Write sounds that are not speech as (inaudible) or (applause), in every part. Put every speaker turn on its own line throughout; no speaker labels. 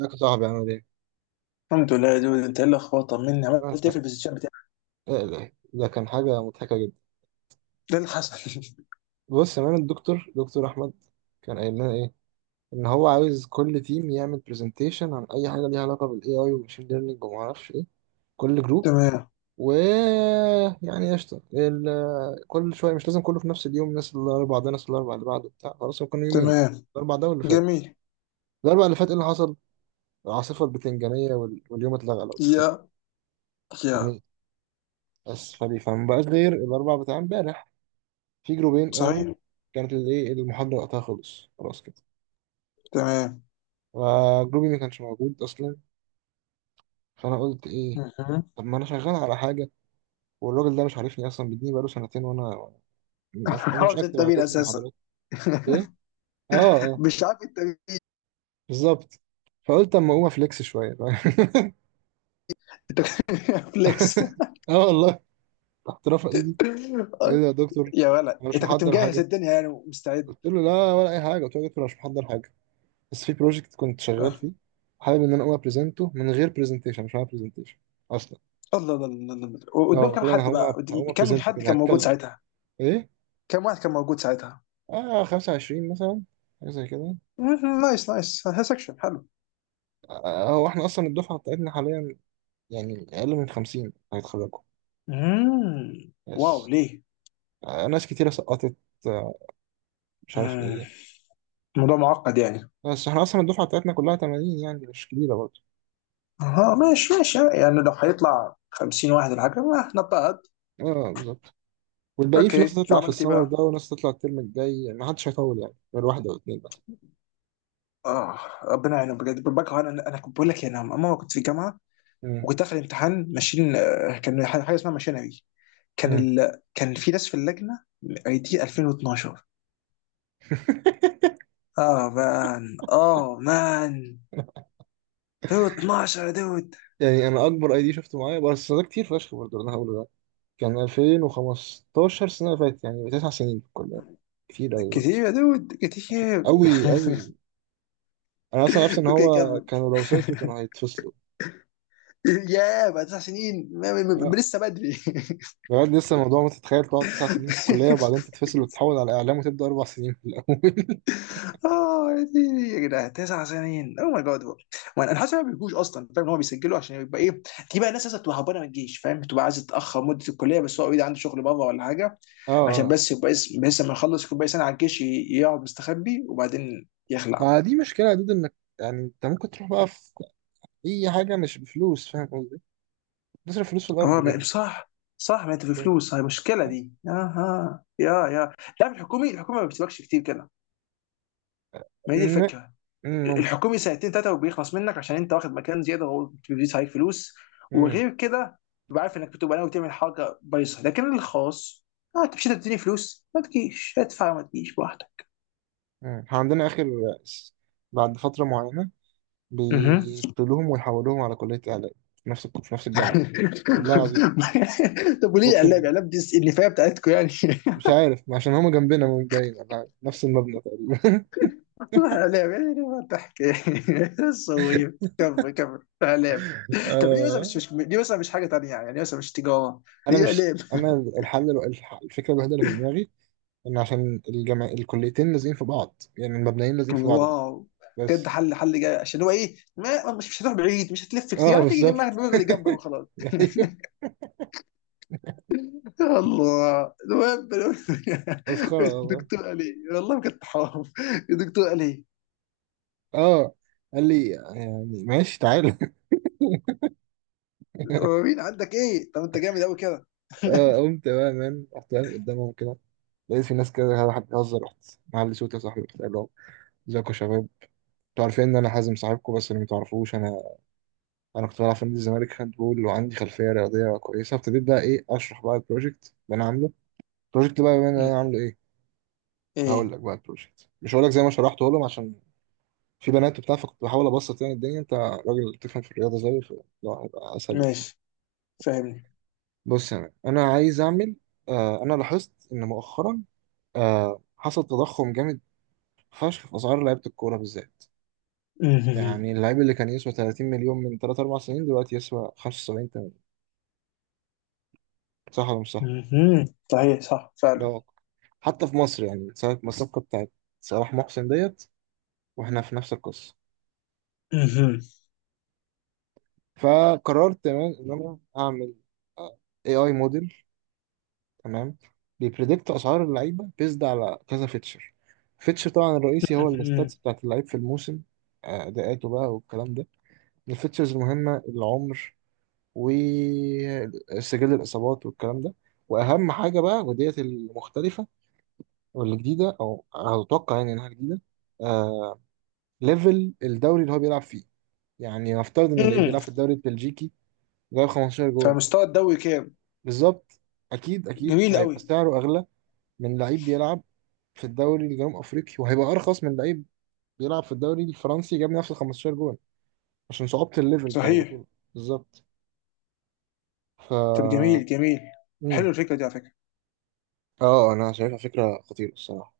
ازيك يا صاحبي؟ عامل ايه؟
الحمد لله يا دود، انت ايه الاخبار؟ طمني، عملت
انت
ايه في البوزيشن بتاعك؟
ايه ده؟ كان حاجة مضحكة جدا.
ايه اللي حصل؟ (laughs)
بص يا مان، الدكتور أحمد كان قايل لنا ايه؟ إن هو عاوز كل تيم يعمل برزنتيشن عن أي حاجة ليها علاقة بال AI والماشين ليرنينج ومعرفش ايه، كل جروب.
تمام.
و يعني قشطة كل شوية، مش لازم كله في نفس اليوم. الناس الأربع ده، ناس الأربع اللي بعده، بتاع، خلاص، هو كانوا يومين،
تمام.
الأربع ده واللي فات.
جميل.
الأربع اللي فات ايه اللي حصل؟ العاصفة البتنجانية واليوم اتلغى لو تفتكر.
يا يا
جميل. بس فبيفهم بقاش غير الأربع بتاع امبارح، في جروبين قاموا.
صحيح.
كانت الايه المحاضرة وقتها، خلص خلاص كده.
تمام.
فجروبي ما كانش موجود أصلا. فأنا قلت إيه،
مهم.
طب ما أنا شغال على حاجة، والراجل ده مش عارفني أصلا، بيديني بقاله سنتين وأنا مش
(laughs)
أنا
هو
مش
مش
أكتب على
التمرين
طول في
اساسا.
المحاضرات. إيه؟ آه آه،
مش عارف إيه التمرين.
بالظبط. فقلت أما أقوم أفليكس شوية. (laughs)
انت (laughs) فليكس.
آه والله، رحت رافع إيدي. قال لي يا دكتور،
يا ولد،
أنا مش
انت كنت
محضر
مجهز
حاجة.
الدنيا يعني ومستعد.
قلت له لا، ولا أي حاجة. قلت له يا دكتور، أنا مش محضر حاجة، بس في بروجكت كنت شغال
اه.
فيه، حابب إن أنا أقوم أبريزنته من غير برزنتيشن، مش معايا برزنتيشن اصلا.
الله الله الله الله الله.
اه
وقدام
قلت
كم
له انا
حد بقى،
هقوم
كم
ابريزنت
حد
كده،
كان موجود
هتكلم
ساعتها؟
ايه.
كم واحد كان موجود ساعتها؟
اه، 25 مثلا، حاجه زي كده.
مهم. نايس نايس. سكشن حلو.
آه، هو احنا اصلا الدفعه بتاعتنا حاليا يعني اقل من 50 هيتخرجوا.
مم. واو،
يس.
ليه؟
آه، ناس كتيره سقطت، آه، مش عارف
مم.
ايه.
الموضوع معقد يعني.
بس احنا اصلا الدفعه بتاعتنا كلها 80، يعني مش كبيره برضه.
ها، ماشي ماشي، يعني لو هيطلع 50 واحد ولا حاجه ما نضطهد.
اه بالظبط، والباقيين في ناس
اوكي،
هتطلع في
فعملت ايه
السمر
بقى؟
ده، وناس هتطلع الترم الجاي، ما حدش هيطول يعني غير واحده او اتنين بس.
اه، ربنا يعينهم بجد. بكره، انا كنت بقول لك يعني، انا ماما كنت في جامعه
مم.
وكنت داخل امتحان ماشين، كان حاجه اسمها ماشينري.
مم.
كان في ناس في اللجنه اي دي 2012.
(laughs)
اه مان. اه مان. 2012 يا دود،
يعني انا اكبر اي دي شفته معايا، بس ده كتير فشخ برضه اللي انا هقوله ده، كان 2015، سنة اللي فاتت، يعني تسع سنين في الكلية، كتير أوي برضه.
كتير يا دود، كتير.
أوي أوي. أنا أصلا عرفت إن
(laughs) اوكي،
هو
كمل.
كانوا لو سقطوا كانوا هيتفصلوا.
يا بعد تسع سنين
لا،
لسه بدري.
بجد لسه الموضوع، ما تتخيل تقعد تسع سنين في الكلية
(laughs)
وبعدين تتفصل وتتحول على إعلام وتبدأ أربع سنين في الأول.
اه يا ديني، يا جدعان تسع سنين او ماي جاد. وانا حاسس إن هو ما بيجوش اصلا، فاهم، ان هو بيسجلوا عشان يبقى ايه. دي بقى ناس لسه بتبقى هربانه من الجيش، فاهم، بتبقى عايزه تتاخر مده الكليه. بس هو اوريدي عنده شغل بره ولا حاجه،
(laughs) اه
عشان
اه.
بس يبقى اسم. بس لما يخلص يكون باقي سنه على الجيش، يقعد مستخبي وبعدين يخلع.
ما دي مشكلة يا دود، إنك يعني أنت ممكن تروح بقى في أي حاجة مش بفلوس، فاهم قصدي؟ تصرف فلوس في الأرض
اه
كده.
صح. صح، ما انت في فلوس هي المشكله
بس.
دي. اها. يا لا، في الحكومي، الحكومه ما بتسيبكش كتير كده. ما هي دي
م-
الفكره.
ممكن.
الحكومي سنتين ثلاثه وبيخلص منك، عشان انت واخد مكان زياده، وبيزيد عليك فلوس.
م-
وغير كده، تبقى عارف انك بتبقى ناوي تعمل حاجه بايظه. لكن الخاص، انت مش هتديني فلوس؟ ما تجيش ادفع، ما تجيش براحتك.
م. إحنا عندنا آخر، بعد فترة معينة
مهم.
بيقتلوهم ويحولوهم على كلية إعلام، في نفس الجامعة. والله العظيم،
(laughs) طب وليه
أقسم
اعلام؟
بالله،
اعلام دي النفايه بتاعتكم يعني.
مش عارف، عشان هما جنبنا من باين، ولا نفس المبنى تقريبا.
(laughs) اعلام يعني، ما تحكي. (laughs) صغير، كمل كمل اعلام.
(laughs)
طب ليه مثلا مش
آه.
مش ليه مثلا مش حاجه تانيه يعني؟ ليه مثلا مش تجاره؟
أنا
ليه
مش
اعلام؟
أنا الحل، الفكرة الوحيدة اللي في دماغي إن عشان الجامع الكليتين لازقين في بعض، يعني المبنيين لازقين في بعض بس.
واو. بجد،
بس.
حل، حل جاي. عشان هو ايه، ما مش هتروح بعيد، مش هتلف
أه
كتير، هتيجي
بالظبط.
جنبها، الباب اللي جنبك وخلاص.
(laughs) أيوه.
يا الله، المهم.
مسخرة
(laughs)
والله.
الدكتور قال ايه؟ والله بجد حرام. الدكتور قال ايه؟
أه. قال لي يعني ماشي تعالى. (laughs)
هو مين عندك ايه؟ طب انت جامد قوي كده.
أه قمت بقى مان، رحت واقف قدامهم كده، لقيت في ناس كده، واحد بيهزر. رحت معلي صوتي يا صاحبي، رحت قال لهم ازيكم يا شباب، انتوا عارفين ان انا حازم صاحبكم، بس اللي متعرفوش، انا انا كنت بلعب في نادي الزمالك هاند بول، وعندي خلفيه رياضيه كويسه. ابتديت بقى ايه، اشرح بقى البروجكت اللي انا عامله. البروجكت بقى اللي انا
مم.
عامله ايه، هقول
ايه.
لك بقى البروجكت، مش هقول لك زي ما شرحته لهم، عشان في بنات وبتاع، فكنت بحاول ابسط يعني الدنيا. انت راجل تفهم في الرياضه زيي، فلا، هيبقى اسهل بكتير.
ماشي، فاهمني.
بص يعني انا عايز اعمل، آه، انا لاحظت ان مؤخرا، آه، حصل تضخم جامد فشخ في اسعار لعيبه الكوره بالذات.
مهم.
يعني اللعيب اللي كان يسوى 30 مليون من 3 4 سنين، دلوقتي يسوى 75، صح ولا مش صح؟
مهم. صحيح، صح
ده
فعلا.
واقع حتى في مصر، يعني ساعة ما الصفقة بتاعت صلاح محسن ديت، واحنا في نفس القصة.
مهم.
فقررت تمام ان انا اعمل اي موديل، تمام، بيبريدكت اسعار اللعيبة، بيزد على كذا فيتشر. فيتشر طبعا الرئيسي هو
مهم.
الستاتس بتاعت اللعيب في الموسم، آه، اداءاته بقى والكلام ده. من الفيتشرز المهمة العمر، وسجل الاصابات والكلام ده. واهم حاجة بقى وديت المختلفة والجديدة، او هتوقع يعني انها جديدة، آه، ليفل الدوري اللي هو بيلعب فيه. يعني نفترض ان اللعيب
مم.
بيلعب في الدوري البلجيكي، جايب 15 جول،
فمستوى الدوري كام؟
بالظبط، اكيد اكيد
جميل
هيبقى
قوي.
سعره اغلى من لعيب بيلعب في الدوري الجنوب افريقي، وهيبقى ارخص من لعيب بيلعب في الدوري الفرنسي جاب نفس ال 15 جول، عشان صعوبة الليفل بتاع
صحيح.
البطولة. بالظبط. ف
طب جميل جميل.
مم.
حلو الفكره دي على فكره.
اه انا شايفها فكرة خطيرة الصراحة.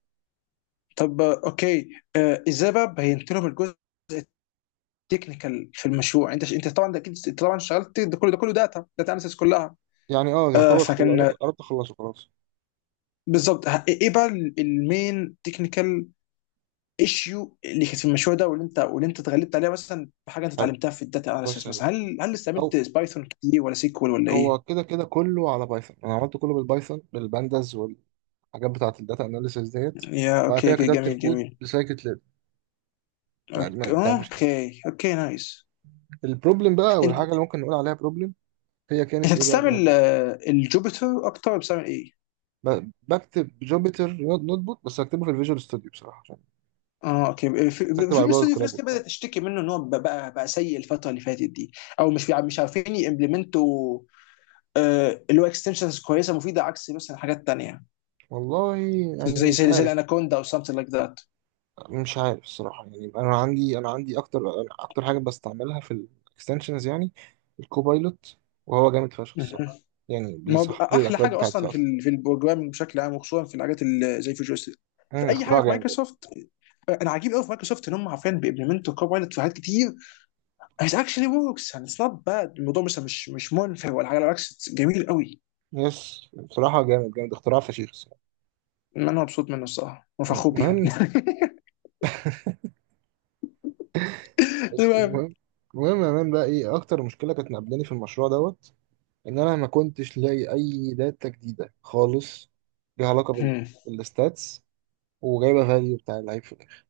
طب، اوكي. ازاي بقى بينت لهم الجزء التكنيكال في المشروع؟ انت طبعا ده اكيد، انت طبعا اشتغلت ده كله، ده كله داتا، داتا اناليسيس كلها.
يعني اه يعتبر
فكان
قربت اخلصه خلاص.
بالظبط. ايه بقى المين تكنيكال ايشيو اللي كانت في المشروع ده، واللي انت، واللي انت اتغلبت عليها مثلا بحاجه انت
حلو.
اتعلمتها في الداتا
بص
اناليسيس
يا دود.
مثلا؟ هل
او،
استعملت بايثون كتير ولا سيكوال ولا ايه؟
هو كده كده كله على بايثون. انا عملت كله بالبايثون بالبانداز، الحاجات بتاعة الداتا اناليسيس ديت.
يا
وبعد
اوكي
كده
اوكي،
كتبت
جميل
الكود
جميل.
بسايكت ليرن، بتاع
اوكي
بتاع الماشين.
اوكي، أوكي نايس.
البروبلم بقى، والحاجة
انت
اللي ممكن نقول عليها بروبلم، هي
انت
كانت ايه بقى.
بتستعمل الجوبيتر اكتر، ولا بتستعمل ايه؟
بكتب جوبيتر نوت بوك، بس اكتبه في الفيجوال ستوديو بصراحة، عشان
اه اوكي. في،
بكتب على
في
جوجل
استوديو في
كولاب
ناس كده بدات
وبتاع.
تشتكي منه، ان هو بقى سيء الفتره اللي فاتت دي. او مش عارفين يمبلمنتوا اللي هو اكستنشنز كويسه مفيده، عكس مثلا حاجات تانيه.
والله
زي
يعني مش
زي زي
عارف.
الاناكوندا او something like that.
مش عارف الصراحة، يعني انا عندي اكتر حاجة بستعملها في الاكستنشنز يعني الكوبايلوت، وهو جامد فشخ
مهم.
الصراحة. يعني
ما هو
بيصحح
بقى
لي
احلى
الاكواد
حاجه
بتاعتي
اصلا في
اصلا.
ال، في البروجرامنج بشكل عام، وخصوصا في الحاجات اللي زي فيجوال ستوديو، في
مم،
اي حاجه
اختراع
في
جامد.
مايكروسوفت. انا عجيب قوي في مايكروسوفت، ان هم عارفين بيمبلمنتوا كوبايلوت في حاجات كتير. اتس اكشلي وركس يعني، اتس نوت باد. الموضوع مثلا مش منفر ولا حاجه، بالعكس it's جميل قوي.
يس بصراحة، جامد جامد، اختراع فشيخ.
ما انا مبسوط منه الصراحه وفخور بيهم.
المهم.
المهم.
المهم. المهم يا مان بقى، ايه اكتر مشكله كانت مقابلاني في المشروع دوت، ان انا ما كنتش لاقي اي داتا جديده خالص، ليها علاقه
هم. (laughs)
بالستاتس وجايبه فاليو بتاع اللعيب في الاخر.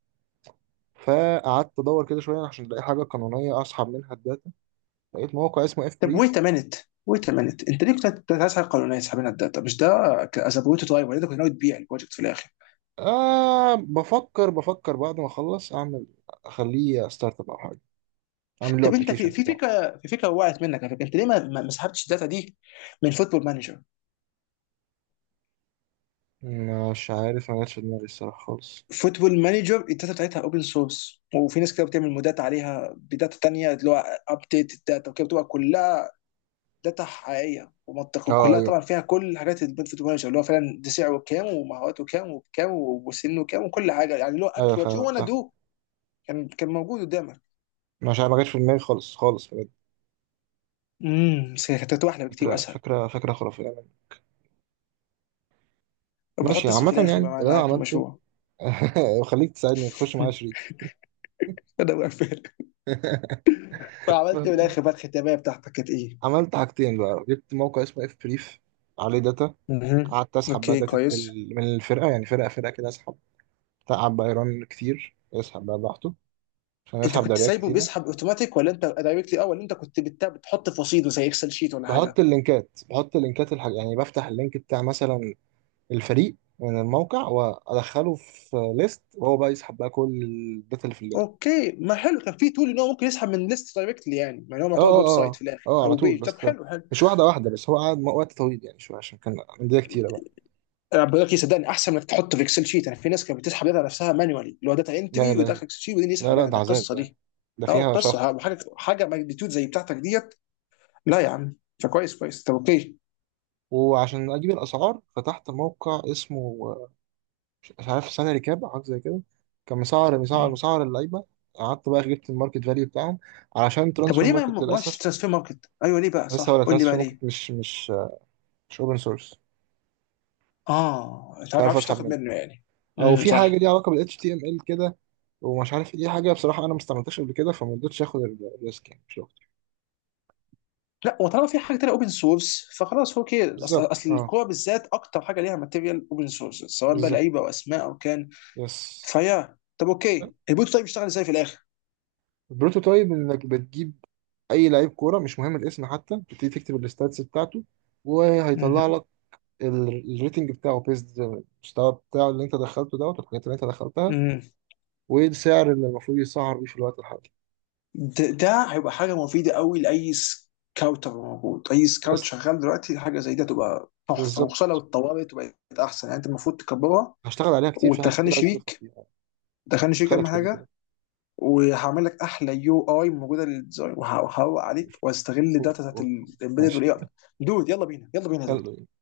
فقعدت ادور كده شويه عشان الاقي حاجه قانونيه اسحب منها الداتا. لقيت موقع اسمه اف
طب
بريف.
ويت مينت. ويت مينت انت ليه كنت عايز حاجه قانونيه تسحب لنا الداتا؟ مش ده ازابويت درايفر؟ انت كنت ناوي تبيع البروجكت في الاخر؟
آه بفكر بعد ما اخلص اعمل، اخليه ستارت اب او حاجه، اعمل له
طب انت
ابلكيشن
في، في
بتاعه.
فكره في فكره وقعت منك على فكره، انت ليه ما سحبتش الداتا دي من فوتبول مانجر؟
مش عارف، ما جاتش في دماغي الصراحه خالص.
فوتبول مانجر الداتا بتاعتها اوبن سورس، وفي ناس كده بتعمل مودات عليها بداتا تانية، اللي هو ابديت الداتا وكده، بتبقى كلها داتا حقيقيه ومنطقيه،
اه
وكلها
ايوه،
طبعا فيها كل حاجات البنفيت مانجر، اللي هو فعلا ده سعره كام ومهاراته كام وبكام وسنه كام وكل حاجه يعني، اللي هو
ايوه
اكشن وات يو
فعلا
وانا
صح.
دو. كان موجود قدامك.
مش عارف، ما جاتش في دماغي خالص خالص بجد.
امم، بس كانت هتبقى احلى بكتير
فكرة
واسهل.
فكرة فكرة خرافية يعني.
وبحط
ماشي،
اسمي
عامة
في الاخر
يعني
بقى
اللي أنا
معاك في
عملته.
المشروع.
(laughs) خليك تساعدني تخش معايا
(laughs)
شريك.
ده بقفل. فعملت إيه في الاخر بقى؟ الختاميه بتاعتك كانت ايه؟
عملت حاجتين بقى، جبت موقع اسمه اف بريف عليه داتا.
مهم.
قعدت اسحب بقى
اوكي، كويس.
من الفرقة، يعني فرقة فرقة كده اسحب. تعب بقى، يرن كتير، يسحب بقى براحته عشان
انت
يسحب
كنت
دوريات
سايبه
كتيرة.
بيسحب اوتوماتيك، ولا انت دايركتلي، اه، ولا انت كنت بتحط في رصيد زي اكسل شيت ولا
بحط
حاجه؟
اللينكات بحط اللينكات يعني بفتح اللينك بتاع مثلا الفريق من الموقع، وادخله في ليست، وهو بقى يسحب بقى كل الداتا اللي في اللينك.
اوكي، ما حلو. كان في تول ان هو ممكن يسحب من ليست دايركتلي يعني، يعني هو
اه
معتبر ويب سايت في
اه اه
الاخر
اه، على
او
طول
بيج. طب
بس،
حلو حلو.
مش واحدة واحدة بس. هو قعد وقت طويل يعني شوية، عشان كان أندية كتيرة بقى.
انا بقول لك صدقني، احسن انك تحطه في اكسل شيت. يعني في ناس كانت بتسحب داتا نفسها مانوالي، اللي هو داتا
لا
انتري، ويدخل
إلهي،
اكسل شيت وبعدين
لا
يسحب
لا
منها،
ده
ده
عذاب،
قصه
ده
دي.
ده
اه
فيها شهر.
قصه، حاجه ماجنتيود زي بتاعتك ديت. لا يا عم. فكويس كويس. طب اوكي.
وعشان أجيب الأسعار فتحت موقع اسمه، آه، مش عارف سنة ريكاب أو حاجة زي كده. كان مسعر مسعر
مم.
مسعر اللعيبة. قعدت بقى جبت الماركت فاليو بتاعهم، علشان
طب
ترانسفير
وليه ما
ماركت
ما
للأسف.
ماشي ترانسفير ماركت، ايوه، ليه بقى؟
لسه،
صح،
ولا
قول لي بقى
ترانسفير ماركت
ليه.
مش آه، مش أوبن سورس.
اه، انت
مش
عارف
عارف
عارفش
أسحب
تاخد
منه،
منه يعني.
أو
امم،
في حاجة
صح.
ليها علاقة بال HTML كده، ومش عارف إيه حاجة بصراحة. أنا ما استعملتهاش قبل كده فما رضيتش آخد الريسك يعني.
لا، وطالما في حاجه تانية اوبن سورس، فخلاص. هو كده اصل،
بالظبط،
اصل
اه
الكوره بالذات اكتر حاجه ليها ماتيريال اوبن سورس، سواء بقى
بالظبط.
لعيبه او اسماء او كان.
يس.
فيا، طب اوكي. البوت طيب يشتغل ازاي في الاخر؟
البروتوتايب انك بتجيب اي لعيب كوره، مش مهم الاسم حتى، بتبتدي تكتب الستاتس بتاعته وهيطلع
مهم.
لك الريتنج بتاعه، بيست المستوى بتاعه اللي انت دخلته دوت، والحاجات اللي انت دخلتها،
مم.
والسعر اللي المفروض يسعر بيه في الوقت الحالي.
ده هيبقى حاجه مفيده قوي لاي سكاوتر موجود. اي سكاوت
بس.
شغال دلوقتي حاجه زي ده تبقى تحفه، وخصوصا لو
بالظبط.
اتطورت وبقت احسن. يعني انت المفروض تكبرها
هشتغل عليها كتير، في حاجات
وتدخلني
كتير عايز اضيفها
شريك.
فيها.
دخلني شريك
خلك
اهم
شديد كده.
حاجه. وهعمل لك احلى يو اي موجوده للديزاين وهروق عليك، واستغل
اوف
الداتا بتاعت
اوف أوف.
الامبيدد
ماشي.
والاي اي. دود، يلا بينا يلا بينا
(laughs)
يا دود.
يلا